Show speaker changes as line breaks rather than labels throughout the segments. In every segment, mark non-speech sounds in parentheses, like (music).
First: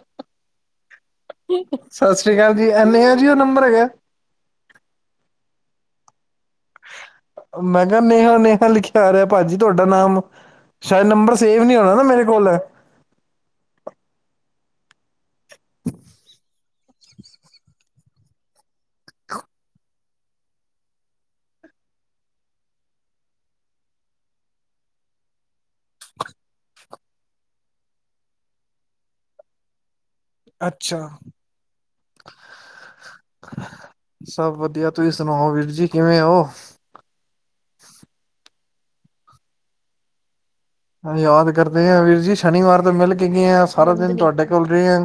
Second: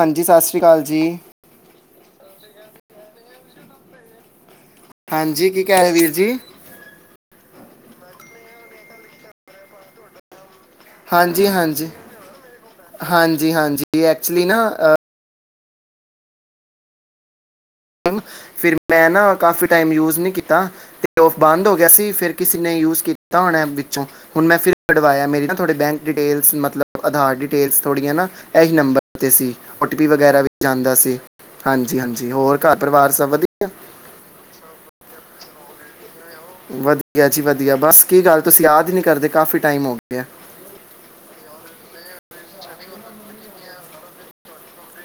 ਹਾਂਜੀ ਸਤਿ ਸ੍ਰੀ ਅਕਾਲ ਜੀ
ਸਤਿ ਸ੍ਰੀ ਅਕਾਲ ਜੀ ਅਨਿਆ ਜੀ ਉਹ ਨੰਬਰ ਹੈਗਾ
ਹਾਂਜੀ ਕੀ ਕਹਿ ਰਹੇ ਵੀਰ ਜੀ
ਮੈਂ ਕਿਹਾ ਨੇਹਾ ਨੇਹਾ ਲਿਖਿਆ ਆ ਰਿਹਾ ਭਾਜੀ ਤੁਹਾਡਾ ਨਾਮ ਸ਼ਾਇਦ ਨੰਬਰ
ਹਾਂਜੀ
ਸੇਵ ਨਹੀਂੀ
ਹਾਂਜੀ
ਹੋਣਾ ਨਾ ਮੇਰੇ ਕੋਲ
ਜੀ ਐਕਚੁਲੀ ਨਾ
(inaudible)
ਫਿਰ ਮੈਂ ਨਾ ਕਾਫੀ ਟਾਈਮ ਯੂਜ ਨਹੀਂ ਕੀਤਾ ਤੇ ਉਹ ਬੰਦ ਹੋ ਗਿਆ ਸੀ ਫਿਰ ਕਿਸੇ ਨੇ ਯੂਜ ਕੀਤਾ ਹੁਣ ਵਿੱਚੋਂ ਹੁਣ ਮੈਂ ਫਿਰਡਵਾਆ ਮੇਰੀ ਨਾ ਥੋੇ ਬੈਂਕ ਡਿਟੇਲ ਮਤਲਬ ਆਧਾਰ ਡਿਟੇਲ ਥੋੜੀਆਂ ਨਾ ਇਹੀ ਨੰਬਰ ਤੇ ਸੀ ਵਗੈਰਾ ਵੀ ਜਾਂਦਾ
ਅੱਛਾ
ਸੀ ਹਾਂਜੀ ਹਾਂਜੀ ਹੋਰ ਘਰ ਪਰਿਵਾਰ ਸਭ ਵਧੀਆ
ਇਸ ਨੂੰ ਵੀਰ ਜੀ ਕੀ
ਵਧੀਆ ਜੀ ਵਧੀਆ ਬਸ ਕੀ ਗੱਲ ਤੁਸੀਂ ਯਾਦ ਨਹੀਂ ਕਰਦੇ ਕਾਫੀ ਟਾਈਮ ਹੋ ਗਿਆ
ਯਾਦ ਕਰਦੇ ਹ ਵੀਰ ਜੀ ਸ਼ਨੀਵਾਰ ਤੋਂ ਮਿਲ ਕੇ ਗਏ ਆ ਸਾਰਾ ਦਿਨ ਤੁਹਾਡੇ ਕੋਲ ਰਹੇ ਆ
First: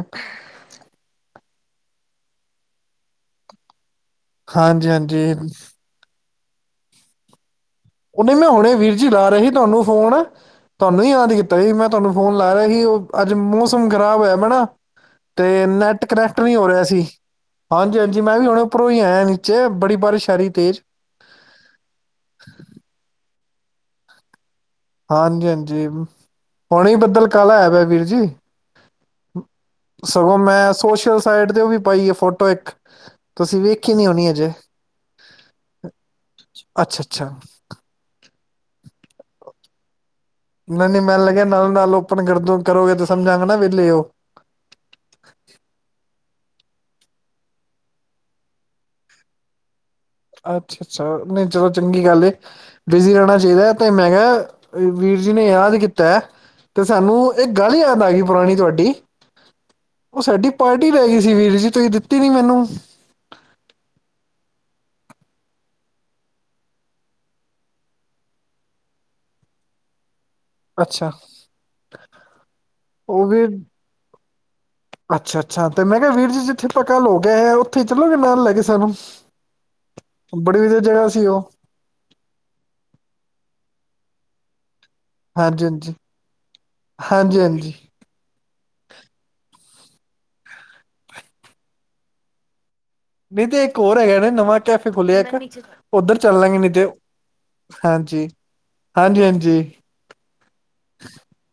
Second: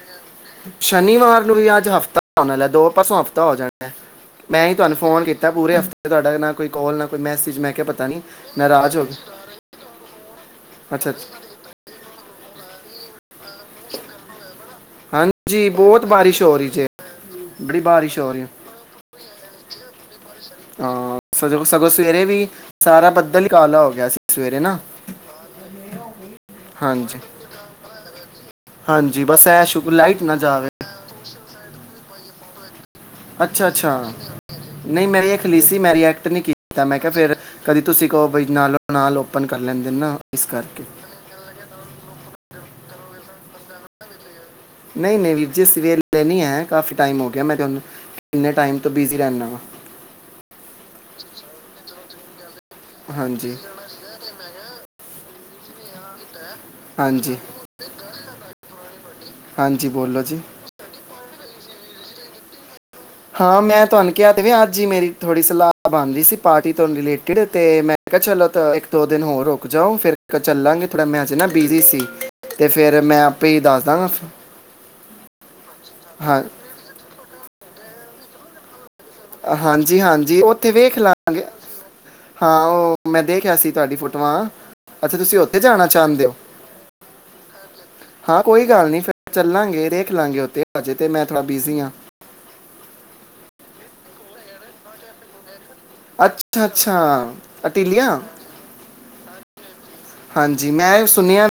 ਸ਼ਨੀਵਾਰ ਨੂੰ ਵੀ ਅੱਜ ਹਫ਼ਤਾ ਆਣਾ ਲੈ ਦੋ ਪਾਸੋਂ ਹਫ਼ਤਾ ਹੋ ਜਾਣਾ ਮੈਂ ਹੀ
ਹਾਂਜੀ
ਤੁਹਾਨੂੰ ਫੋਨ
ਹਾਂਜੀ
ਕੀਤਾ ਪੂਰੇ ਹਫ਼ਤੇ ਤੁਹਾਡਾ ਨ ਕੋਈ ਕਲ ਨਾ ਕੋਈ ਮੈਸੇਜ ਮੈਂ ਕਿਹਾ ਪਤਾ
ਉਹ ਨਹੀਂ ਮੈਂ ਹੁਣੇ ਵੀਰ
ਨਾਰਾਜ਼ ਹੋ
ਜੀ
ਗਏ
ਲਾ ਰਹੇ ਸੀ ਤੁਹਾਨੂੰ ਫੋਨ ਤੁਹਾਨੂੰ
ਅੱਛਾ
ਯਾਦ
ਅੱਛਾ।
ਕੀਤਾ ਜੀ ਮੈਂ ਤੁਹਾਨੂੰ ਫੋਨ ਲਾ ਰਹਾ ਸੀ ਉਹ ਅੱਜ ਮੌਸਮ ਖ਼ਰਾਬ ਹੋਇਆ ਮੈ ਨਾ ਤੇ
ਹਾਂਜੀ ਬਹੁਤ
ਨੈਟ ਕਨੈਕਟ
ਬਾਰਿਸ਼
ਨਹੀਂ ਹੋ
ਰਹੀ
ਰਿਹਾ
ਜੇ
ਸੀ
ਬੜੀ
ਹਾਂਜੀ
ਬਾਰਿਸ਼
ਹਾਂਜੀ
ਹੋ
ਮੈਂ
ਰਹੀ
ਵੀ
ਹੈ
ਹੁਣੇ ਉਪਰੋਂ ਹੀ ਆਇਆ ਨ ਚੇ ਬੜੀ ਬਾਰਿਸ਼ ਆ ਰਹੀ ਤੇਜ਼
ਹਾਂ ਸਗੋਂ ਸਗੋਂ ਸਵੇਰੇ ਵੀ ਸਾਰਾ ਪਤਾ ਅੱਧਲੀ ਕਾਲਾ ਹੋ ਗਿਆ ਸੀ ਸਵੇਰੇ ਨਾ
ਹਾਂਜੀ ਹਾਂਜੀ ਹੁਣੇ ਹੀ
ਹਾਂਜੀ
ਬੱਦਲ ਕਾਲ ਐ ਪ ਵੀਰ ਜੀ
ਹਾਂਜੀ ਬਸ ਐ ਸ਼ੁਕਰ ਲਾਈਟ ਨਾ
ਸਗੋਂ
ਜਾਵੇ
ਮੈਂ ਸੋਸ਼ਲ ਸਾਈਡ ਤੇ ਉਹ ਵੀ ਪਾਈਏ ਫੋਟੋ ਇੱਕ ਤੁਸੀਂ
ਅੱਛਾ
ਵੇਖੀ ਨਹੀਂ
ਅੱਛਾ
ਹੋਣੀ ਅਜੇ
ਨਹੀਂ ਮੈਂਰੀ ਖਲੀਸੀ ਮੈਂ ਐਕਟ ਨਹੀਂ ਕੀਤਾ ਮੈਂ
ਅੱਛਾ
ਕਿਹਾ
ਅੱਛਾ
ਫਿਰ ਕਦੀ ਤੁਸੀਂ ਕਹੋ ਬਈ ਨਾਲੋਂ ਨਾਲ ਓਪਨ ਕਰ ਲੈਂਦੇ ਨੇ ਨਾ ਇਸ ਕਰਕੇ
ਨ ਨੀ ਮੈਨ ਲੱਗਿਆ ਨਾਲ-ਨਾਲ ਓਪਨ ਗਰਦੀ ਕਰੋਗੇ ਤੁਸੀਂ ਸਮਝਾ (inaudible)
ਨਹੀਂ-ਨਹੀਂ ਵੀਰ ਜੀ ਸਵੇਰ ਤੇ ਨਹੀਂ ਹੈ। ਕਾਫੀ ਟਾਈਮ ਹੋ ਗਿਆ। ਮੈਂ ਤੁਹਾਨੂੰ ਕਿੰਨੇ ਟਾਈਮ ਤੋਂ ਬਿਜ਼ੀ ਰਹਿੰਣਾ ਵਾਂ।
ਅੱਛਾ-ਅੱਛਾ। ਨਹੀਂ ਚਲੋ ਚੰਗੀ ਗੱਲ ਏ ਬਿਜੀ ਰਹਿਣਾ
ਹਾਂਜੀ
ਚਾਹੀਦਾ। ਤੇ ਮੈਂ ਕਿਹਾ ਵੀਰ ਜੀ ਨੇ ਯਾਦ ਕੀਤਾ ਐ ਤੇ ਸਾਨੂੰ
ਹਾਂਜੀ
ਇਹ ਇਕ ਗੱਲ ਯਾਦ ਆ ਗਈ ਪੁਰਾਣੀ ਤੁਹਾਡੀ
ਹਾਂਜੀ ਬੋਲੋ
ਉਹ
ਜੀ
ਸਾਡੀ ਪਾਰਟੀ ਰੈ ਗਈ ਸੀ। ਜੀ ਵੀਰ ਜੀ ਤੁਸੀਂ ਦਿੱਤੀ ਨੀ ਮੈਨੂੰ।
ਹਾਂ ਮੈਂ ਤੁਹਾਨੂੰ ਕਿਹਾ ਤੇ ਵ ਅੱਜ ਹੀ ਮੇਰੀ ਥੋੜੀ ਸਲਾਹ ਬਣ ਰਹੀ ਸੀ। ਪਾਰਟੀ ਤੋਂ ਰਿਲੇਟਿਡ ਤੇ ਮੈਂ ਕਿਹਾ ਚਲੋ ਇੱਕ ਦੋ ਦਿਨ ਹੋਰ ਰੁਕ ਜਾਓ। ਫਿਰ ਚੱਲਾਂਗੇ ਥੋੜਾ
ਅੱਛਾ
ਮੈਂ ਚ ਨਾ ਬਿਜੀ ਸੀ ਤੇ ਫੇਰ ਮੈਂ ਆਪੇ ਹੀ ਦੱਸ ਦਾਂਗਾ।
ਅੱਛਾ-ਅੱਛਾ। ਤੇ ਮੈਂ ਕਿਹਾ ਵੀਰ
ਹਾਂ
ਜੀ ਜਿੱਥੇ ਤਾਂ ਕਲ ਹੋ ਗਿਆ ਹੈ। ਉੱਥੇ ਚਲੋ ਗੇ ਨਾਲ ਲੇਹ ਕੇ ਸਾਨੂੰ।
ਹਾਂਜੀ-ਹਾਂਜੀ
ਬੜੀ
ਉੱਥੇ
ਵਧੀਆ
ਵੇਖ
ਜਗ੍ਹਾ ਸੀ ਉਹ
ਲਾਂਗੇ। ਹਾਂ ਉਹ ਮੈਂ ਦੇਖਿਆ ਸੀ ਤੁਹਾਡੀ ਫੋਟੋ ਵਾਹ। ਅੱਛਾ ਤੁਸੀਂ ਉੱਥੇ ਜਾਣਾ
ਹਾਂਜੀ-ਹਾਂਜੀ,
ਚਾਹੁੰਦੇ ਹੋ।
ਹਾਂਜੀ-ਹਾਂਜੀ
ਹਾਂ ਕੋਈ ਗੱਲ ਨਹੀਂ ਫਿਰ ਚੱਲਾਂਗੇ। ਦੇਖ ਲਾਂਗੇ ਉੱਥੇ। ਹਜੇ ਤੇ ਮੈਂ ਥੋੜਾ ਬਿਜ਼ੀ ਹਾਂ।
ਨਹੀਂ ਤੇ ਇੱਕ ਹੋਰ ਹੈਗਾ ਨਵਾਂ ਕੈਫੇ ਖੋਲਿਆ ਇੱਕ ਉੱਧਰ ਚੱਲ ਲਾਂਗੇ
ਅੱਛਾ
ਨਹੀਂ ਤੇ
ਅੱਛਾ ਅਟੀਲੀਆ
ਹਾਂਜੀ-ਹਾਂਜੀ ਹਾਂਜੀ।
ਹਾਂਜੀ ਮੈਂ ਸੁਣਿਆ।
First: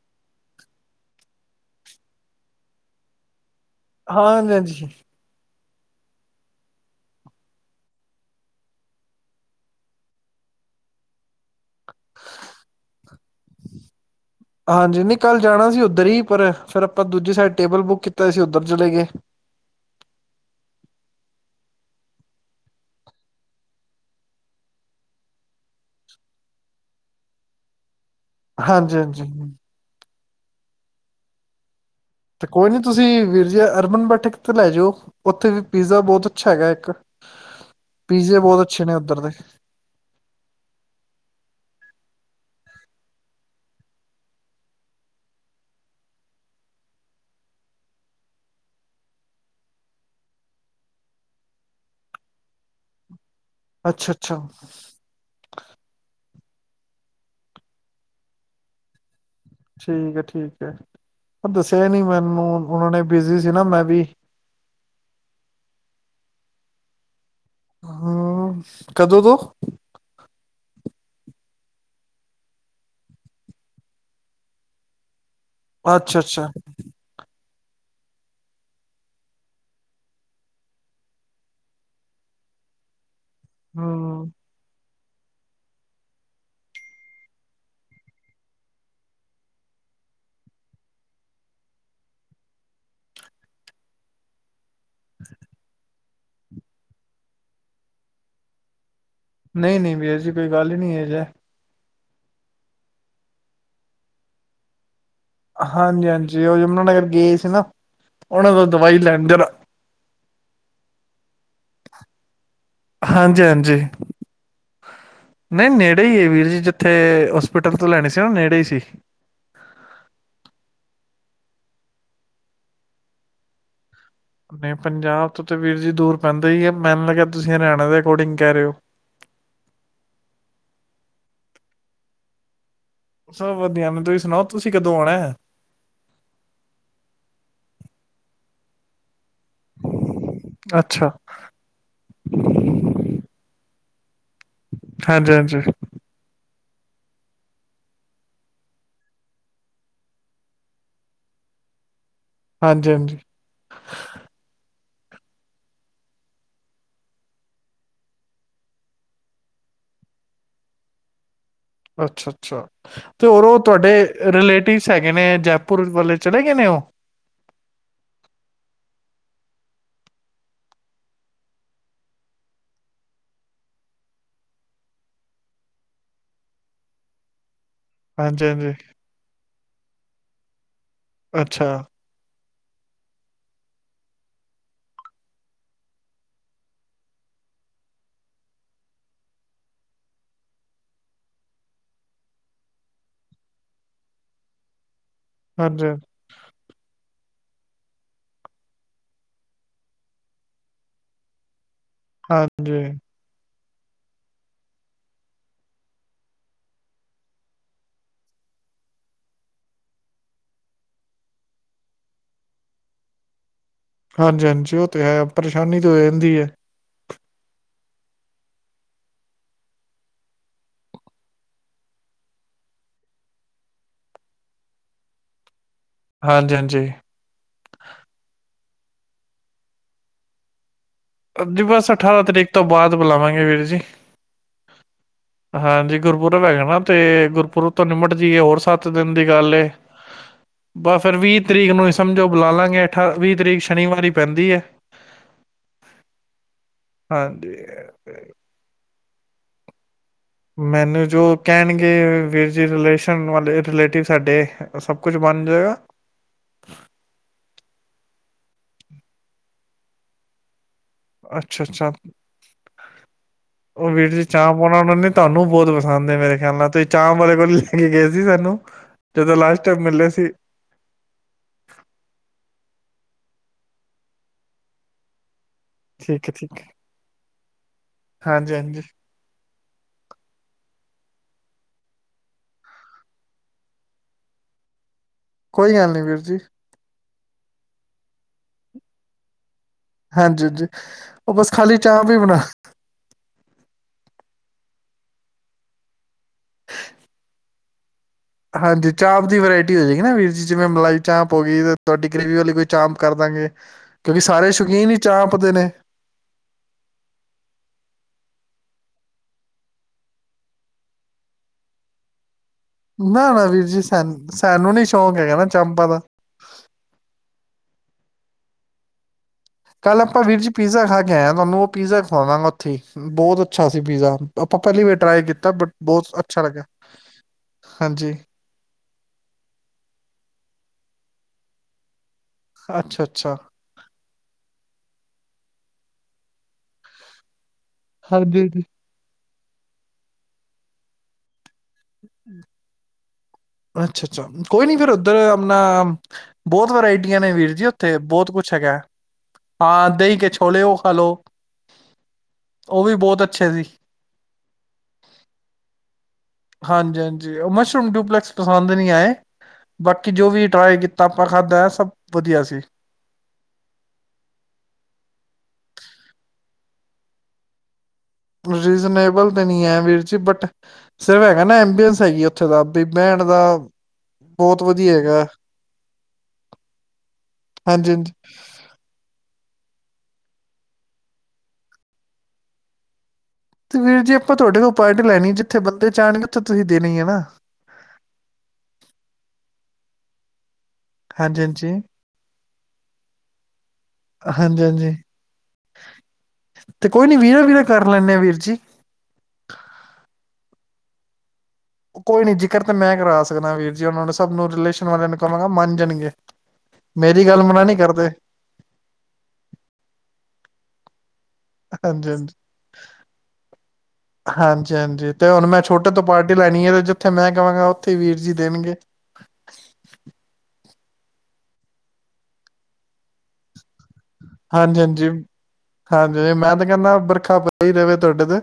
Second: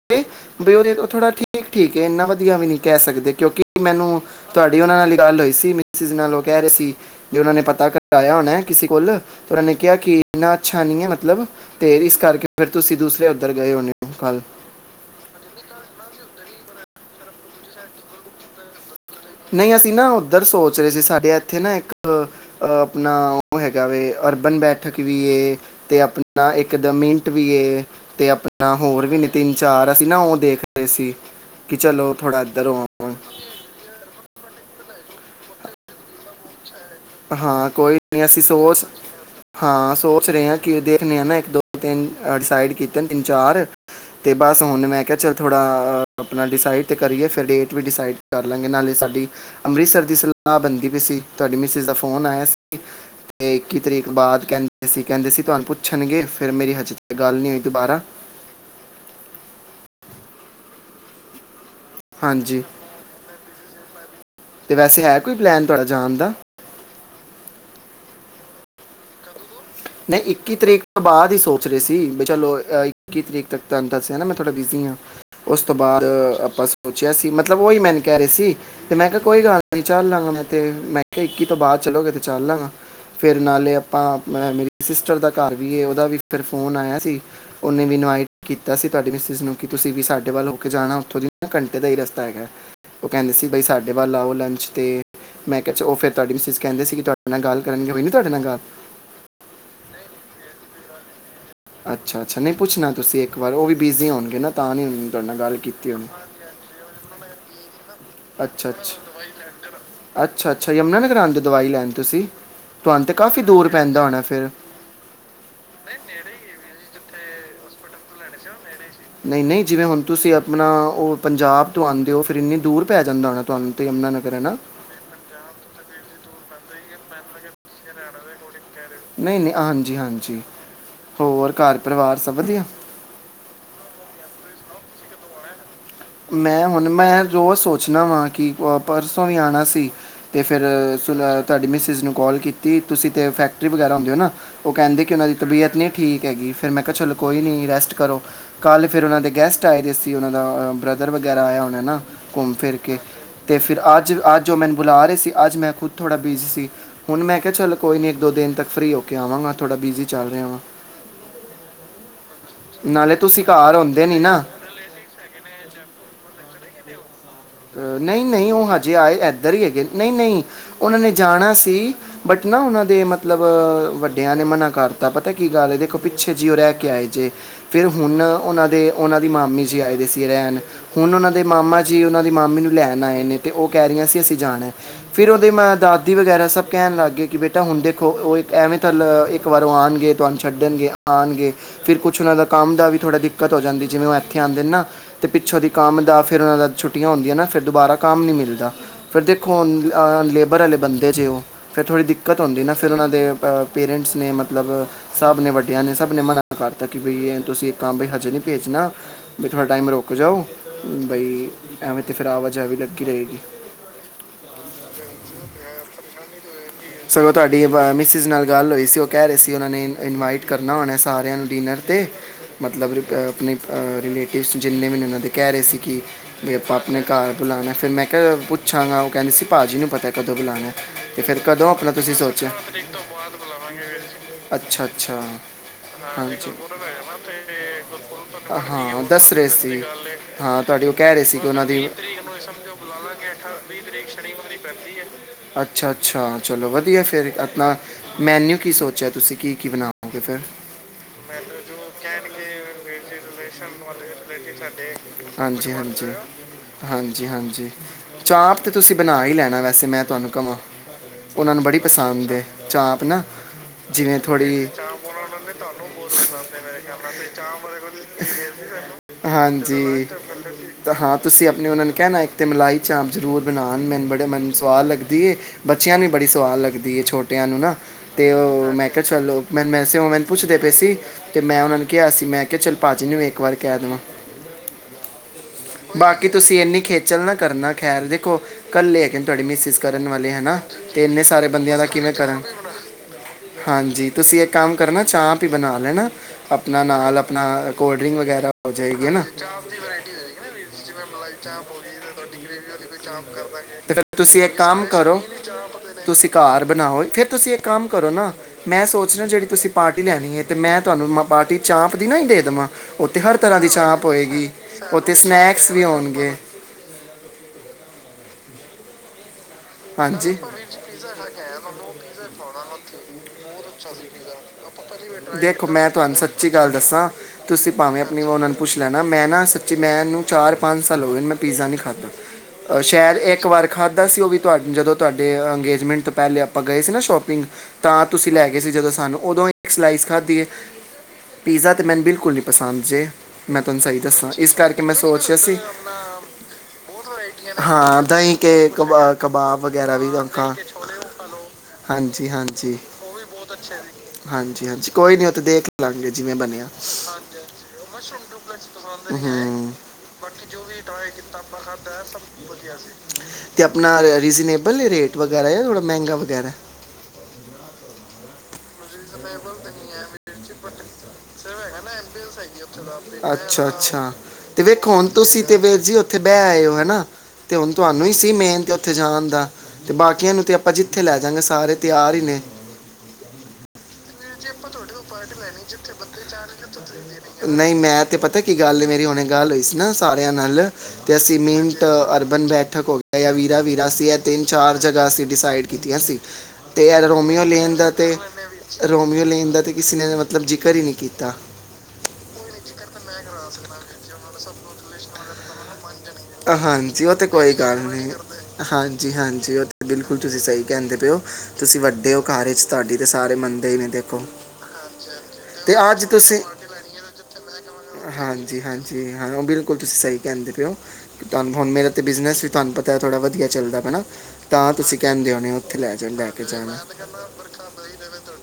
ਬਈ ਉਹਦੇ ਥੋੜਾ ਠੀਕ-ਠੀਕ ਏ ਇੰਨਾ ਵਧੀਆ ਵੀ ਨਹੀਂ ਕਹਿ ਸਕਦੇ। ਕਿਉਂਕਿ ਮੈਨੂੰ
ਹਾਂਜੀ
ਤੁਹਾਡੀ
ਹਾਂਜੀ
ਉਹਨਾਂ ਨਾਲ ਹੀ ਗੱਲ ਹੋਈ ਸੀ। ਨਾਲ ਉਹ ਕਹਿ ਰਹੇ ਸੀ। ਵੀ ਉਹਨਾਂ ਨੇ ਪਤਾ ਕਰਵਾਇਆ ਹੋਣਾ ਕਿਸੇ ਕੋਲ ਤੇ ਉਹਨਾਂ ਨੇ ਕਿਹਾ ਕਿ ਇੰਨਾ ਅੱਛਾ ਨਹੀਂ ਹੈ। ਮਤਲਬ ਤੇ ਇਸ ਕਰਕੇ ਫਿਰ ਤੁਸੀਂ ਦੂਸਰੇ ਗਏ ਹੋਣੇ ਹੋ ਕੱਲ
ਹਾਂਜੀ ਨੀ ਕੱਲ ਜਾਣਾ ਸੀ ਉੱਧਰ ਹੀ। ਪਰ ਫੇਰ ਆਪਾਂ ਦੂਜੀ ਸਾਈਡ ਟੇਬਲ ਬੁੱਕ ਕੀਤਾ ਸੀ ਉੱਧਰ ਚਲੇ ਗਏ
ਨਹੀਂ ਅਸੀਂ ਨਾ ਉੱਧਰ ਸੋਚ ਰਹੇ ਸੀ। ਸਾਡੇ ਇੱਥੇ ਨਾ ਇੱਕ ਆਪਣਾ ਉਹ ਹੈਗਾ। ਵ ਅਰਬਨ ਬੈਠਕ ਵੀ ਏ ਤੇ ਆਪਣਾ ਇੱਕ ਦ ਮਿੰਟ ਵੀ ਏ ਤੇ ਆਪਣਾ ਹੋਰ ਵੀ
ਹਾਂਜੀ-ਹਾਂਜੀ
ਨੇ ਤਿੰਨ ਚਾਰ ਅਸੀਂ ਨਾ ਉਹ ਦੇਖਦੇ ਸੀ। ਕਿ ਚਲੋ ਥੋੜਾ
ਤੇ
ਇੱਧਰ
ਕੋਈ
ਹੋ
ਨੀ
ਆਵਾਂਗੇ
ਤੁਸੀਂ ਵੀਰ ਜੀ ਅਰਬਨ ਬੈਠਕ ਤੇ ਲੇ ਜਾਓ ਉੱਥੇ ਵੀ ਪੀਜ਼ਾ ਬਹੁਤ ਅੱਛਾ ਹੈਗਾ। ਇੱਕ
ਹਾਂ ਕੋਈ ਨੀ
ਪੀਜ਼ੇ
ਅਸੀਂ
ਬਹੁਤ ਅੱਛੇ
ਸੋਚ
ਨੇ ਉੱਧਰ ਦੇ
ਹਾਂ ਸੋਚ ਰਹੇ ਹਾਂ। ਕਿ ਦੇਖਣੇ ਹਾਂ ਨਾ ਇੱਕ ਦੋ ਦਿਨ ਡਿਸਾਈਡ ਕੀਤੇ ਨੇ ਤਿੰਨ ਚਾਰ ਤੇ ਬਸ ਹੁਣ ਮੈਂ ਕਿਹਾ ਚਲ ਥੋੜ੍ਹਾ ਆਪਣਾ ਡਿਸਾਈਡ ਤਾਂ ਕਰੀਏ ਫਿਰ ਡੇਟ ਵੀ ਡਿਸਾਈਡ ਕਰ ਲਾਂਗੇ ਨਾਲੇ ਸਾਡੀ ਅੰਮ੍ਰਿਤਸਰ ਦੀ ਸਲਾਹ ਬੰਦੀ ਵੀ ਸੀ ਤੁਹਾਡੀ ਮਿਸਿਜ਼ ਫੋਨ ਆਇਆ ਸੀ। ਤੇ ਇੱਕੀ ਤਰੀਕ
ਅੱਛਾ-ਅੱਛਾ
ਬਾਅਦ ਕਹਿੰਦੇ ਸੀ ਕਹਿੰਦੇ ਸੀ ਤੁਹਾਨੂੰ ਪੁੱਛਣਗੇ। ਫਿਰ ਮੇਰੀ ਹਜੇ ਗੱਲ ਨਹੀਂ ਹੋਈ ਦੁਬਾਰਾ
ਠੀਕ ਹੈ, ਠੀਕ ਹੈ ਦੱਸ ਇਹ ਨੀ ਮੈਨੂੰ
ਹਾਂਜੀ
ਉਹਨਾਂ ਨੇ ਬਿਜੀ ਸੀ ਨਾ, ਮੈਂ ਵੀ
ਅਤੇ ਵੈਸੇ ਹੈ ਕੋਈ ਪਲੈਨ, ਤੁਹਾਡਾ ਜਾਣ ਦਾ
ਹੂੰ, ਕਦੋਂ ਤੋਂ
ਨਹੀਂ ਤਰੀਕ ਬਾਅਦ ਹੀ ਸੋਚ ਰਹੇ ਸੀ, ਵੀ ਚਲੋ ਇੱਕੀ ਤਰੀਕ ਤੱਕ ਤਾਂ ਅੰਦਰ ਸੀ, ਮੈਂ ਥੋੜ੍ਹਾ ਬਿਜ਼ੀ ਹਾਂ। ਉਸ ਤੋਂ ਬਾਅਦ,
ਅੱਛਾ-ਅੱਛਾ
ਆਪਾਂ ਸੋਚਿਆ ਸੀ ਮ ਮਤਲਬ ਓਹੀ ਮੈਨੂੰ ਕਹਿ ਰਹੇ ਸੀ ਤੇ, '' ਮੈਂ ਕਿਹਾ ਕੋਈ ਗੱਲ ਨੀ ਚੱਲ ਲਾਂਗਾ ''ਮੈਂ ਤੇ ਮੈਂ ਕਿਹਾ ਇੱਕੀ ਤੋਂ ਬਾਅਦ ਚਲੋਗੇ ਤੇ ਚੱਲ ਲਾਂਗਾ। ਫਿਰ ਨਾਲੇ ਆਪਾਂ
ਹੂੰ
ਮੇਰੀ ਸਿਸਟਰ ਦਾ ਘਰ ਵੀ ਹੈ, ਉਹਦਾ ਵੀ ਫਿਰ ਫੋਨ ਆਇਆ ਸੀ, ਉਹਨੇ ਵੀ ਇਨਵਾਈਟ ਕੀਤਾ ਸੀ, ਤੁਹਾਡੇ ਮਿਸਿਜ ਨੂੰ ਕਿ ਤੁਸੀਂ ਵੀ ਸਾਡੇ ਵੱਲ ਹੋ ਕੇ ਜਾਣਾ ਉੱਥੋਂ ਦੀ ਨਾ ਘੰਟੇ ਦਾ ਹੀ ਰਸਤਾ ਹੈਗਾ, ਉਹ ਕਹਿੰਦੇ ਸੀ ਬਈ ਸਾਡੇ ਵੱਲ ਆਓ ਲੰਚ ਤੇ ''ਮੈਂ ਕਿਹਾ ਉਹ ਫਿਰ ਤੁਹਾਡੀ ਮਿਸਿਸ ਕਹਿੰਦੇ ਸੀ ਕਿ ਤੁਹਾਡੇ ਨਾਲ ਗੱਲ ਕਰਨਗੇ ਹੋਈ ਨ ਤੁਹਾਡੇ ਨਾਲ ਗੱਲ
ਨਹੀਂ, ਨਹੀਂ ਵੀਰ ਜੀ, ਕੋਈ ਗੱਲ ਹੀ ਨਹੀਂ ਇਹੋ ਜਿਹਾ
ਅੱਛਾ-ਅੱਛਾ, ਨਹੀਂ ਪੁੱਛਣਾ ਤੁਸੀਂ ਇੱਕ ਵਾਰ ਉਹ ਵੀ ਬਿਜ਼ੀ ਹੋਣਗੇ ਨਾ, ਤਾਂ ਨੀ ਹੋਈ।
ਹਾਂਜੀ- ਹਾਂਜੀ, ਉਹ ਯਮੁਨਾ ਨਗਰ ਗਏ ਸੀ ਨਾ ਉਹਨਾ ਦਾ ਦਵਾਈ ਲੈਣ ਦੇਣ
ਅੱਛਾ-ਅੱਛਾ, ਯਮੁਨਾ ਨਗਰ ਆਂਦੇ ਓ ਦਵਾਈ ਲੈਣ ਤੁਸੀਂ ਤੁਹਾਨੂੰ ਤੇ ਕਾਫੀ ਦੂਰ
ਹਾਂਜੀ-ਹਾਂਜੀ,
ਪੈਂਦਾ ਹੋਣਾ ਫਿਰ
ਨਹੀਂ ਨੇੜੇ ਹੀ ਹੈ ਵੀਰ ਜੀ, ਜਿੱਥੇ ਉਸ ਹੋਟਲ ਤੋਂ ਲੈਣੇ ਸੀ ਨਾ, ਨੇੜੇ ਹੀ ਸੀ।
ਨਹੀਂ -ਨਹੀਂ, ਜਿਵੇਂ ਹੁਣ ਤੁਸੀਂ ਆਪਣਾ, ਉਹ ਪੰਜਾਬ ਤੋਂ ਆਦੇ ਹੋ ਫਿਰ ਇੰਨੀ ਦੂਰ ਪੈ ਜਾਂਦਾ ਹੋਣਾ ਤੁਹਾਨੂੰ ਤੇ ਯਮਨਾ ਨਗਰ ਹੈ ਨਾ
''ਮੈ ਪੰਜਾਬ ਤੋਂ ਤਾਂ ਵੀਰ ਜੀ ਦੂਰ ਪੈਂਦਾ ਹੀ ਆ, ਮੈਨੂੰ ਲੱਗਿਆ ਤੁਸੀਂ ਹਰਿਆਣਾ ਦੇ ਰੋਡਿੰਗ ਕਹਿ ਰਹੇ ਓ?
ਨਹੀਂ- ਨਹੀਂ, ਹਾਂਜੀ-ਹਾਂਜੀ, ਹੋਰ ਘਰ ਪਰਿਵਾਰ ਸਭ ਵਧੀਆ?
ਸਭ ਵਧੀਆ, ਮੈਨੂੰ ਤੁਸੀਂ ਸੁਣਾਓ? ਤੁਸੀਂ ਕਿਦੋਂ ਆਉਣਾ ਹੈ?
''ਮੈਂ ਹੁਣ ਮੈਂ ਰੋਜ਼ ਸੋਚਣਾ ਵਾ ਕਿ ਪਰ ਉਥੋਂ ਵੀ ਆਣਾ ਸੀ, ਅਤੇ ਫਿਰ
ਅੱਛਾ
ਸੁ ਤੁਹਾਡੀ ਮਿਸਿਸ ਨੂੰ ਕੋਲ ਕੀਤੀ ਤੁਸੀਂ ਤਾਂ ਫੈਕ ਟ੍ਰਪ ਵਗੈਰਾ ਹੁੰਦੇ ਹੋ ਨਾ ਉਹ ਕਹਿੰਦੇ ਕਿ, ਉਹਨਾਂ
ਹਾਂਜੀ
ਦੀ
ਹਾਂਜੀ
ਤਬੀਅਤ ਨਹੀਂ ਠੀਕ ਹੈਗੀ। ਫਿਰ ਮੈਂ ਕਿਹਾ, ਚਲ ਕੋਈ ਨਹੀਂ ਰੈਸਟ ਕਰੋ, ਕੱਲ੍ਹ ਫਿਰ ਉਹਨਾਂ ਦੇ ਗੈਸਟ ਆਏ ਦੇ ਸੀ, ਉਹਨਾਂ ਦਾ ਬ੍ਰਦਰ ਇਧਰ ਵਗੈਰਾ ਆਇਆ ਹੋਣਾ ਨਾ ਘੁੰਮ ਫਿਰ
ਹਾਂਜੀ
ਕੇ
ਹਾਂਜੀ
ਤੇ ਫਿਰ ਅੱਜ, ਅੱਜ ਜੋ ਮੈਨੂੰ ਬੁਲਾ ਰਹੇ ਸੀ, ਅੱਜ ਮੈਂ ਖੁਦ ਥੋੜ੍ਹਾ ਬਿਜ਼ੀ ਸੀ, ਹੁਣ ''ਮੈਂ ਕਿਹਾ ਚੱਲ ਕੋਈ ਨਹੀਂ, ਇੱਕ ਦੋ ਦਿਨ ਤੱਕ ਫਰੀ ਹੋ ਕੇ ਆਵਾਂਗਾ, ਥੋੜ੍ਹਾ ਬਿਜ਼ੀ ਚੱਲ ਰਿਹਾ ਵਾਂ
ਅੱਛਾ।
ਨਾਲੇ
ਅੱਛਾਲਤੇ
ਤੁਸੀਂ
ਹੋਰ ਉਹ
ਘਰ
ਤੁਹਾਡੇ
ਹੁੰਦੇ ਨਹੀਂ ਨਾ
ਰਿਲੇਟਿਵਸ ਹੈਗੇ ਨੇ, ਜੈਪੁਰ ਵਾਲੇ ਚਲੇ ਗਏ ਨੇ ਉਹ
ਅ ਨਹੀਂ, ਨਹੀਂ, ਉਹ ਹਜੇ ਆਏ ਏਧਰ ਹੀ ਹੈਗੇ, ਨਹੀਂ, ਨਹੀਂ, ਉਹਨਾਂ ਨੇ ਜਾਣਾ ਸੀ, ਬਟ ਨਾ ਉਹਨਾਂ ਦੇ ਮਤਲਬ ਵੱਡਿਆਂ ਨੇ ਮਨਾ ਕਰਤਾ, ਪਤਾ ਕੀ ਗੱਲ ਦੇਖੋ ਪਿੱਛੇ ਜੀ ਉਹ ਰਹਿ ਕੇ ਆਏ ਜੇ ਫਿਰ ਹੁਣ,
ਹਾਂਜੀ
ਉਹਨਾਂ
ਹਾਂਜੀ
ਦੇ ਉਹਨਾਂ ਦੀ ਮਾਮੀ ਜੀ, ਆਏ ਦੇ ਸੀ ਰਹਿਣ। ਹੁਣ ਉਹਨਾਂ ਦੇ
ਅੱਛਾ
ਮਾਮਾ ਜੀ ਮਾਮੀ ਨੂੰ ਲੈਣ ਆਏ ਨੇ, ਤੇ ਉਹ ਕਹਿ ਰਹੀਆਂ ਸੀ ਅਸੀਂ ਜਾਣਾ ਫਿਰ ਉਹਦੇ ਮ ਦਾਦੀ ਵਗੈਰਾ ਸਭ ਕਹਿਣ ਲੱਗ ਗਏ ਕਿ ਬੇਟਾ ਹੁਣ ਦੇਖੋ, ਉਹ ਐਵੇਂ ਤਾਂ ਇੱਕ ਵਾਰ ਉਹ ਆਉਣਗੇ ਤੁਹਾਨੂੰ ਛੱਡਣਗੇ ਆਉਣਗੇ ਫਿਰ ਕੁਛ ਉਹਨਾਂ ਦਾ ਕੰਮ ਦਾ ਵੀ ਥੋੜ੍ਹਾ ਦਿੱਕਤ ਹੋ ਜਾਂਦੀ, ਜਿਵੇਂ ਉਹ ਇੱਥੇ ਆਉਂਦੇ ਨਾ ਅਤੇ ਪਿੱਛੋਂ ਦੀ
ਹਾਂਜੀ
ਕੰਮ ਦਾ ਫਿਰ ਉਹਨਾਂ ਦਾ। ਛੁੱਟੀ ਫਿਰ ਦੁਬਾਰਾ ਕੰਮ ਨੀ ਮਿਲਦਾ ਫਿਰ ਦੇਖੋ ਹੁਣ ਲੇਬਰ ਵਾਲੇ ਬੰਦੇ ਜ ਉਹ ਫਿਰ ਥੋੜ੍ਹੀ ਦਿੱਕਤ ਹੁੰਦੀ ਨਾ
ਹਾਂਜੀ
ਫਿਰ ਉਹਨਾਂ ਦੇ ਪੇਰੈਂਟਸ ਨੇ ਮਤਲਬ ਸਭ ਨੇ ਵੱਡਿਆਂ ਨੇ ਸਭ ਨੇ ਮਨਾ ਕਰ ਦਿੱਤਾ ਕਿ ਬਈ ਤੁਸੀਂ ਇੱਕ ਕੰਮ ਹਜੇ ਨਹੀਂ ਭੇਜਣਾ ਵੀ ਥੋੜਾ ਟਾਈਮ ਰੁਕ ਜਾਓ ਬਈ ਐਵੇਂ ਤੇ ਫਿਰ ਆਵਾਜਾਈ ਵੀ ਲੱਗੀ ਰਹੇਗੀ।
ਹਾਂਜੀ ਹਾਂਜੀ ਉਹ ਤੇ ਹੈ। ਪਰੇਸ਼ਾਨੀ ਤੇ ਹੋ ਜਾਂਦੀ ਹੈ।
ਮਿਸਿਜ਼ ਨਾਲ ਗੱਲ ਹੋਈ ਸੀ ਉਹ ਕਹਿ ਰਹੇ ਸੀ ਉਹਨਾਂ ਨੇ ਇਨਵਾਈਟ ਕਰਨਾ ਉਹਨਾਂ ਸਾਰਿਆਂ ਨੂੰ ਡਿਨਰ ਤੇ ਮਤਲਬ ਆਪਣੇ ਰਿਲੇਟਿਵਸ ਜਿੰਨੇ ਵੀ ਉਹਨਾਂ ਦੇ ਕਹਿ ਰਹੇ ਸੀ ਕਿ।
ਹਾਂਜੀ
ਕੇ ਆਪਾ
ਹਾਂਜੀ
ਆਪਣੇ ਘਰ ਬੁਲਾਉਣਾ ਫਿਰ ਮੈਂ ਕਿਹਾ ਪੁ ਪੁੱਛਾਂਗਾ (inaudible) ਉਹ ਕਹਿੰਦੇ ਸੀ ਭਾਜੀ ਨੂੰ ਪਤਾ ਕਦੋਂ ਬੁਲਾਨਾ । ਤੇ ਫਿਰ
ਜੀ
ਕਦੋਂ
ਬਸ
ਆਪਣਾ ਤੁਸੀਂ
ਅਠਾਰਾਂ ਤਰੀਕ
ਸੋਚਿਆ?
ਤੋਂ ਬਾਅਦ ਬੁਲਾਵਾਂਗੇ ਵੀਰ ਜੀ
ਅੱਛਾ ਅੱਛਾ
ਹਾਂਜੀ ਗੁਰਪੁਰਬ
ਹਾਂਜੀ
ਹੈਗਾ ਨਾ ਤੇ ਗੁਰਪੁਰਬ ਤੋਂ ਨਿਮਟ ਜਾਈਏ ਹੋਰ ਸੱਤ
ਹਾਂ।
ਦਿਨ ਦੀ
ਦੱਸ ਰਹੇ
ਗੱਲ ਏ
ਸੀ। ਹਾਂ ਤੁਹਾਡੀ
ਬਸ
ਕਹਿ
ਫਿਰ
ਰਹੇ ਸੀ
ਵੀਹ
ਕਿ ਬਸ ਉਹਨਾਂ
ਤਰੀਕ
ਦੀ
ਨੂੰ ਸਮਝੋ ਬੁਲਾ ਲਾਂਗੇ ਅਠਾ ਵੀਹ ਤਰੀਕ ਸ਼ਨੀਵਾਰ ਪੈਂਦੀ ਹੈ।
ਅੱਛਾ ਚਲੋ ਵਧੀਆ ਫਿਰ
ਹਾਂਜੀ
ਆਪਣਾ ਮੈਨਿਊ ਕੀ ਸੋਚ ਅੱਛ ਤੁਸੀਂ ਕੀ ਕੀ ਬਣਾ
ਮੈਨੂੰ ਜੋ ਕਹਿਣਗੇ ਵੀਰ ਜੀ ਰਿਲੇਸ਼ਨ ਵਾਲੇ ਰਿਲੇਟਿਵ ਸਾਡੇ ਸਭ ਕੁਛ ਬਣ
ਹਾਂਜੀ
ਜਾਏਗਾ।
ਹਾਂਜੀ ਹਾਂਜੀ ਹਾਂਜੀ। ਚਾਪ ਤੇ ਤੁਸੀਂ ਬਣਾ ਹੀ ਲੈਣਾ। ਵੈਸੇ ਮੈਂ ਤੁਹਾਨੂੰ ਕਵਾਂ।
ਅੱਛਾ ਅੱਛਾ
ਚਾਂਪ ਨਾ
ਉਹ ਵੀਰ
ਜਿਵੇਂ
ਜੀ ਚਾਪ
ਥੋੜੀ
ਉਹਨਾਂ ਨੂੰ ਨਹੀਂ ਤੁਹਾਨੂੰ ਬਹੁਤ ਪਸੰਦ ਹੈ। ਮੇਰੇ ਖਿਆਲ ਨਾਲ ਤੁਸੀਂ ਚਾਪ ਵਾਲੇ ਕੋਲ ਲੈ ਕੇ ਗਏ ਸੀ ਸਾਨੂੰ ਜਦੋਂ ਲਾਸਟ ਟਾਈਮ
ਹਾਂਜੀ
ਮਿਲੇ ਸੀ।
ਤਾਂ ਹਾਂ ਤੁਸੀਂ ਆਪਣੇ ਉਹਨਾਂ ਨੂੰ ਕਹਿਣਾ ਇੱਕ ਤਾਂ ਮਲਾਈ ਚਾਪ ਜ਼ਰੂਰ ਬਣਾਉਣ ਮੈਨੂੰ ਬੜੇ ਮਨ ਸਵਾਦ ਲੱਗਦੀ ਹੈ। ਬੱਚਿਆਂ ਨੂੰ ਬੜੀ
ਠੀਕ ਹੈ ਠੀਕ
ਸਵਾਦ ਲੱਗਦੀ ਹੈ। ਛੋਟਿਆਂ ਨੂੰ ਨਾ ਤੇ ਉਹ
ਹਾਂਜੀ-ਹਾਂਜੀ,
ਮੈਂ ਕਿਹਾ ਚਲੋ ਮੇਨੂੰ ਵੈਸੇ ਉਹ ਮੈਨੂੰ ਪੁੱਛਦੇ ਪਏ ਸੀ। ਤੇ ਮੈਂ ਉਹਨਾਂ ਨੂੰ ਕਿਹਾ ਸੀ ਮੈਂ ਕਿਹਾ ਚੱਲ ਭਾਜੀ ਨੂੰ ਵੀ ਇੱਕ ਵਾਰ ਕਹਿ ਦੇਵਾਂ।
ਕੋਈ ਗੱਲ ਨੀ ਵੀਰ
ਬਾਕੀ
ਜੀ,
ਤੁਸੀਂ ਇੰਨੀ ਖੇ ਖੇਚੱਲ ਨਾ ਕਰਨਾ ਖੈਰ ਦੇਖੋ ਕੱਲੇ ਹੈਗੇ ਨੇ ਤੁਹਾਡੇ ਮਿਸੀਸ। ਕਰਨ ਵਾਲੇ ਹੈ ਨਾ
ਹਾਂਜੀ-ਹਾਂਜੀ
ਤੇ ਇੰਨੇ
ਉਹ
ਸਾਰੇ
ਬਸ
ਬੰਦਿਆਂ
ਖਾਲੀ
ਦਾ
ਚਾਂਪ
ਕਿਵੇਂ
ਵੀ ਬਣਾ
ਕਰਨ? ਹਾਂਜੀ ਤੁਸੀਂ ਇੱਕ ਕੰਮ ਕਰਨਾ ਚਾਪ ਹੀ ਬਣਾ ਲੈਣ ਆਪਣਾ ਨਾਲ ਆਪਣਾ ਕੋਲਡਰਿੰਕ ਵਗੈਰਾ ਹੋ
ਹਾਂਜੀ
ਜਾਏਗੀ ਨਾ
ਚਾਂਪ ਦੀ ਵਰਾਇਟੀ ਹੋ ਜਾਏਗੀ ਨਾ ਵੀਰ ਜੀ ਜਿਵੇਂ ਮਲਾਈ ਚਾਂਪ ਹੋ ਗਈ ਤੇ ਤੁਹਾਡੀ ਗ੍ਰੇਵੀ ਵਾਲੀ ਕੋਈ ਚਾਂਪ ਕਰ ਦਾਂਗੇ।
ਫਿਰ
ਕਿਉਂਕਿ
ਤੁਸੀਂ
ਸਾਰੇ
ਇੱਕ ਕੰਮ
ਸ਼ੌਕੀਨ ਹੀ
ਕਰੋ
ਚਾਂਪ ਦੇ ਨੇ
ਤੁਸੀਂ ਘਰ ਬਣਾਓ ਫੇਰ ਤੁਸੀਂ ਇੱਕ ਕੰਮ ਕਰੋ ਨਾ। ਮੈਂ ਸੋਚਣਾ ਜਿਹੜੀ ਤੁਸੀਂ ਪਾਰਟੀ ਲੈਣੀ ਹੈ। ਤੇ ਮੈਂ ਤੁਹਾਨੂੰ ਮੈਂ ਪਾਰਟੀ ਚਾਂਪ ਦੀ ਨਾ ਹੀ ਦੇ ਦੇਵਾਂ। ਉੱਥੇ ਹਰ
ਨਾ-ਨਾ
ਤਰ੍ਹਾਂ
ਵੀਰ
ਦੀ
ਜੀ
ਚਾਂਪ
ਸਾਨੂੰ
ਹੋਏਗੀ।
ਸਾਨੂੰ ਨੀ
ਉੱਥੇ
ਸ਼ੌਕ ਹੈਗਾ ਨਾ
ਸਨੈਕਸ ਵੀ
ਚਾਂਪਾਂ ਦਾ
ਹੋਣਗੇ।
ਕੱਲ ਆਪਾਂ
ਹਾਂਜੀ
ਵੀਰ ਜੀ ਪੀਜ਼ਾ ਖਾ ਕੇ ਆਏ ਆ, ਤੁਹਾਨੂੰ ਉਹ ਪੀਜ਼ਾ ਖਵਾਵਾਂਗਾ ਉੱਥੇ ਹੀ ਬਹੁਤ ਅੱਛਾ ਸੀ ਪੀਜ਼ਾ ਆਪਾਂ ਪਹਿਲੀ ਵਾਰ ਟਰਾਈ ਕੀਤਾ
ਦੇਖੋ
ਬਟ
ਮੈਂ
ਬਹੁਤ
ਤੁਹਾਨੂੰ
ਅੱਛਾ
ਸੱਚੀ
ਲੱਗਿਆ
ਗੱਲ ਦੱਸਾਂ ਤੁਸੀਂ ਭਾਵੇਂ
ਹਾਂਜੀ
ਆਪਣੀ ਉਹਨਾਂ ਨੂੰ ਪੁੱਛ ਲੈਣਾ ਮੈਂ ਨਾ ਸੱਚੀ ਮੈਂਨੂੰ ਚਾਰ ਪੰਜ ਸਾਲ ਹੋ ਗਏਂ ਮੈਂ ਪੀਜ਼ਾ ਨਹੀਂ ਖਾਦਾ। ਸ਼ਾਇਦ
ਅੱਛਾ-ਅੱਛਾ
ਇੱਕ ਵਾਰ ਖਾਧਾ ਸੀ ਉਹ ਵੀ। ਜਦੋਂ ਤੁਹਾਡੇ ਅੰਗੇਜਮੈਂਟ ਤੋਂ ਪਹਿਲੇ ਆਪਾਂ ਗਏ ਸੀ ਨਾ ਸ਼ੋਪਿੰਗ ਤਾਂ ਤੁਸੀਂ ਲੈ ਗਏ
ਹਾਂਜੀ-ਹਾਂਜੀ,
ਸੀ ਜਦੋਂ ਸਾਨੂੰ ਉਦੋਂ ਹੀ ਇੱਕ ਸਲਾਈਸ ਖਾਧੀ ਏ ਪੀਜ਼ਾ ਤੇ ਮੈਨੂੰ ਬਿਲਕੁਲ ਨੀ ਪਸੰਦ ਜੇ ਮੈਂ ਤੁਹਾਨੂੰ ਸਹੀ
ਅੱਛਾ-ਅੱਛਾ
ਦੱਸਾਂ ਇਸ
ਕੋਈ ਨੀ
ਕਰਕੇ
ਫੇਰ
ਮੈਂ
ਉੱਧਰ
ਸੋਚ ਰਿਹਾ ਸੀ
ਆਪਣਾ ਬਹੁਤ ਵਰਾਇਟੀਆਂ ਨੇ ਵੀਰ ਜੀ ਉੱਥੇ
ਹਾਂ
ਬਹੁਤ
ਦਹੀਂ
ਕੁਛ
ਕੇ
ਹੈਗਾ।
ਕਬਾ ਕਬਾਬ
ਹਾਂ
ਵਗੈਰਾ ਵੀ
ਦਹੀਂ ਕੇ ਛੋਲੇ ਉਹ ਖਾ ਲੋ
ਹਾਂਜੀ-ਹਾਂਜੀ-ਹਾਂਜੀ
ਉਹ ਵੀ ਬਹੁਤ ਅੱਛੇ ਸੀ
ਹਾਂਜੀ ਕੋਈ ਨੀ ਉਥੇ ਦੇਖ ਲਾਂਗੇ ਜਿ ਬਣਯਾ
ਹਾਂਜੀ ਹਾਂਜੀ ਉਹ ਮਸ਼ਰੂਮ ਡੁਪਲੈਕਸ ਪਸੰਦ ਨਹੀਂ ਆਏ
ਹਮ
ਬਾਕੀ ਜੋ ਵੀ ਟਰਾਈ ਕੀਤਾ ਆਪਾਂ ਖਾਧਾ ਹੈ ਸਭ ਵਧੀਆ ਸੀ
ਤੇ ਅਪ ਰੀਜ਼ਨੇਬਲ ਏ ਰੇਟ ਵਗੈਰਾ ਤਾਂ ਮਹਿੰਗਾ ਵਗੈਰਾ
ਰੀਜ਼ਨੇਬਲ ਤੇ ਨੀ ਹੈ ਵੀਰ ਜੀ ਬਟ ਸੇਵੈ ਮੈਂ ਨਾ ਐਂਮਬੀਅਸ ਹੈਗੀ ਉੱਥੇ ਦਾ ਵੀ ਬਹਿਣ ਦਾ
ਅੱਛਾ-ਅੱਛਾ ਤੇ
ਬਹੁਤ ਵਧੀਆ
ਵੇਖੋ ਹੁਣ
ਹੈਗਾ
ਤੁਸੀਂ ਤੇ ਵੀਰ ਜੀ ਉੱਥੇ ਬਹਿ ਆਏ ਹੋ ਹਨਾ ਤੇ ਹੁਣ
ਹਾਂਜੀ
ਤੁਹਾਨੂੰ
ਹਾਂਜੀ
ਹੀ ਸੀ ਮੇਨ ਤੇ ਉੱਥੇ ਜਾਣ ਦਾ ਤੇ ਬਾਕੀਆਂ ਨੂੰ ਤੇ ਆਪਾਂ ਜਿੱਥੇ ਲੈ ਜਾਗੇ ਸਾਰੇ ਤਿਆਰ ਹੀ ਨੇ
ਤੇ ਵੀਰ ਜੀ ਆਪਾਂ ਤੁਹਾਡੇ ਕੋਲ ਪਾਰੰਟੀ ਲੈਣੀ ਜਿੱਥੇ ਬੰਦੇ ਜਾਣਗੇ ਉੱਥੇ ਤੁਸੀਂ ਦੇਣੀ ਏ ਨਾ
ਨਹੀਂ ਮੈਂ ਤੇ ਪਤਾ ਕੀ ਗੱਲ ਮੇਰੀ ਹੁਣੇ ਗੱਲ ਹੋਈ ਸੀ ਨਾ ਸਾਰਿਆਂ ਨਾਲ ਤੇ ਅਸੀਂ
ਹਾਂਜੀ ਹਾਂਜੀ
ਮਿੰਟ ਅਰਬਨ ਬੈਠਕ ਹੋ ਗਿਆ ਜਾਂ ਵੀਰਾ-ਵੀਰਾ ਸੀ ਇਹ ਤਿੰਨ
ਹਾਂਜੀ
ਚਾਰ
ਹਾਂਜੀ
ਜਗ੍ਹਾ ਅਸੀਂ ਡਿਸਾਈਡ ਕੀਤੀਆਂ ਸੀ ਤੇ ਇਹ
ਕੋਈ ਨੀ ਵੀਰਾ
ਰੋਮੀਓ
ਵੀਰਾ
ਲੇਨ
ਕਰ
ਦਾ
ਲੈਂਦੇ
ਤੇ
ਆ ਵੀਰ ਜੀ
ਰੋਮੀਓ ਲੇਨ ਦਾ ਤੇ ਕਿਸੇ ਨੇ ਮਤਲਬ ਜ਼ਿਕਰ ਹੀ ਨਹੀਂ ਕੀਤਾ
ਕੋਈ ਨੀ ਜਿਕਰ ਤੇ ਮੈਂ ਕਰਵਾ ਸਕਦਾ ਵੀਰ ਜੀ ਉਹਨਾਂ ਨੇ ਸਭ ਨੂੰ ਰਿਲੇਸ਼ਨ ਮੈ ਉਨ੍ਹਾਂ ਨੂ ਕਹਵਾਂਗਾ ਮਣ ਜਾਣਗੇ
ਹਾਂਜੀ ਉਹ
ਮੇਰੀ
ਤੇ ਕੋਈ
ਮਨਾ
ਗੱਲ
ਕਰਦੇ
ਨਹੀਂ ਹਾਂਜੀ-ਹਾਂਜੀ ਉਹ ਤੇ ਬਿਲਕੁਲ ਫੁਲ ਤੁਸੀਂ ਸਹੀ ਕਹਿੰਦੇ ਪੇ ਹੋ ਤੁਸੀਂ
ਹਾਂਜੀ
ਵੱਡੇ ਹੋ
ਹਾਂਜੀ
ਘਾਰ ਚ ਤੁਹਾਡੀ ਤੇ ਸਾਰੇ ਮੰਨਦੇ ਹੀ ਨੇ ਦੇਖੋ
ਹਾਂਜੀ ਹਾਂਜੀ ਹੁਣ ਮੈਂ
ਤੇ
ਛੋਟੇ ਤੋਂ
ਅੱਜ
ਪਾਰਟੀ
ਤੁਸੀਂ
ਲੈਣੀ ਹੈ ਤੇ ਜਿੱਥੇ ਮੈਂ ਕਹਾਂਗਾ ਉੱਥੇ ਵੀਰ ਜੀ ਦੇਣਗੇ
ਹਾਂਜੀ-ਹਾਂਜੀ ਹਾਂ ਉਹ ਬਿਲਕੁਲ ਤੁਸੀਂ ਸਹੀ ਕਹਿੰਦੇ ਪ ਹੋ ਤੁਹਾਨੂੰ ਹੁਣ ਮੇਰੇ ਤੇ ਬਿਜ਼ਨਸ ਵੀ ਤੁਹਾਨੂੰ ਪਤਾ ਥੜਾ ਵਧੀਆ ਚੱਲਦਾ ਪਯਾ ਨਾ ਤਾਂ
ਹਾਂਜੀ
ਤੁਸੀਂ
ਹਾਂਜੀ
ਕਹਿੰਦੇ ਹੋਣੇ ਉੱਥੇ ਲੈ ਜਾ ਲੈ
ਹਾਂਜੀ
ਕੇ
ਮੈਂ ਤਾਂ
ਜਾਣਾ
ਕਹਿੰਦਾ ਬਰਖਾ ਪਈ ਰਵੇ ਤੁਹਾਡੇ ਤੇ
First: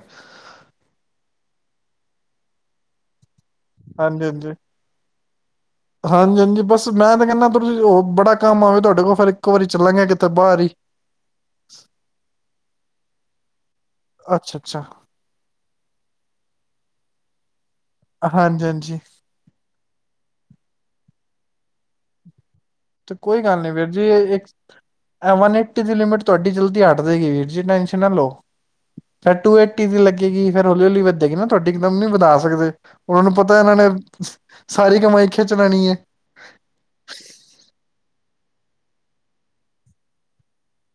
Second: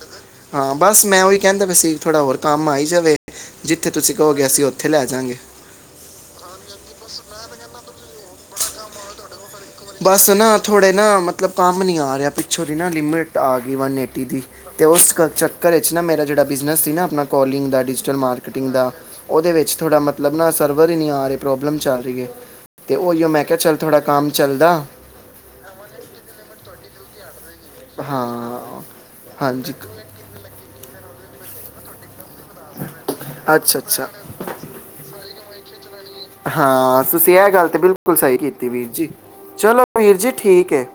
ਹਾਂ ਬਸ ਮੈਂ ਉਹੀ ਕਹਿੰਦਾ ਪਯਾ ਸੀ ਥੋੜ੍ਹਾ ਹੋਰ ਕੰਮ ਆਈ ਜਾਵੇ ਜਿੱਥੇ ਤੁਸੀਂ ਕਹੋਗੇ
ਹਾਂਜੀ-ਹਾਂਜੀ,
ਅਸੀਂ ਉੱਥੇ ਲੈ ਜਾਾਂਗੇ
ਹਾਂਜੀ-ਹਾਂਜੀ ਬਸ ਮੈਂ ਤੇ ਕਹਿੰਣਾ ਤੁਸੀਂ ਉਹ ਬੜਾ ਕੰਮ ਆਵੇ ਤੁਹਾਡੇ ਕੋਲ ਫਿਰ ਵਾਰੀ ਚੱਲਾਂਗੇ
ਬਸ
ਕਿਤੇ
ਨਾ
ਬਾਹਰ ਹੀ
ਥੋੜੇ ਨਾ ਮਤਲਬ ਕੰਮ ਨੀ ਆ ਰਿਹਾ ਪਿੱਛੋਂ ਦੀ ਨਾ ਲਿਮਿਟ ਆ ਵਨ ਏਟੀ ਦੀ
ਅੱਛਾ ਅੱਛਾ
ਉਸ ਚੱਕਰ ਚ ਮੇਰਾ ਜਿੜਾ ਬਿਜ਼ਨਸ ਸੀ ਨਾ ਆਪਨਾ ਕਲਿੰਗ ਦੈਟ ਡਿਜੀਟਲ
ਹਾਂਜੀ
ਮਾਰਕੀਟਿੰਗ ਦਾ
ਹਾਂਜੀ
ਉਹਦੇ ਚ ਥੋੜਾ ਮਤਲਬ ਨਾ ਸਰਵਰ ਹੀ ਨਹੀਂ ਆ ਰਹਾ ਪ੍ਰੋਬਲਮ ਚੱਲ ਰਹੀ ਹੈ ਤੇ ਉਓ
ਕੋਈ
ਮੈਂ ਕਿਹਾ
ਗੱਲ ਨੀ
ਚੱਲ
ਵੀਰ
ਥੋੜਾ
ਜੀ
ਕੰਮ ਚੱਲਦਾ
ਵਨ ਏਟੀ ਦੀ ਲਿਮਿਟ ਤੁਹਾਡੀ ਜਲਦੀ ਹਟ ਦੇਗੀ ਵੀ ਟੈਂਸ਼ਨ ਨਾ ਲਓ
ਹਾਂ
ਫਿਰ ਟੂ
ਹਾਂਜੀ
ਏਟੀ ਦੀ ਲੱਗੇਗੀ ਫੇਰ ਹੌਲੀ ਹੌਲੀ ਵ ਨਾ ਤੁਹਾਡੀ ਇੱਕਦਮ ਨੀ ਵਦਾ ਸਕਦੇ ਉਹਨਾਂ ਨੂੰ ਪਤਾ ਇਹਨਾਂ
ਅੱਛਾ
ਨੇ
ਅੱਛਾ
ਸਾਰੀ ਕਮਾਈ ਖਿੱਚ ਲਣੀ ਹੈ
ਹਾਂ ਤੁਸੀਂ ਇਹ ਤੇ ਗੱਲ ਬਿਲਕੁਲ ਸਹੀ ਕੀਤੀ ਵੀਰ ਜੀ ਚਲੋ ਵੀਰ ਜੀ ਠੀਕ ਹੈ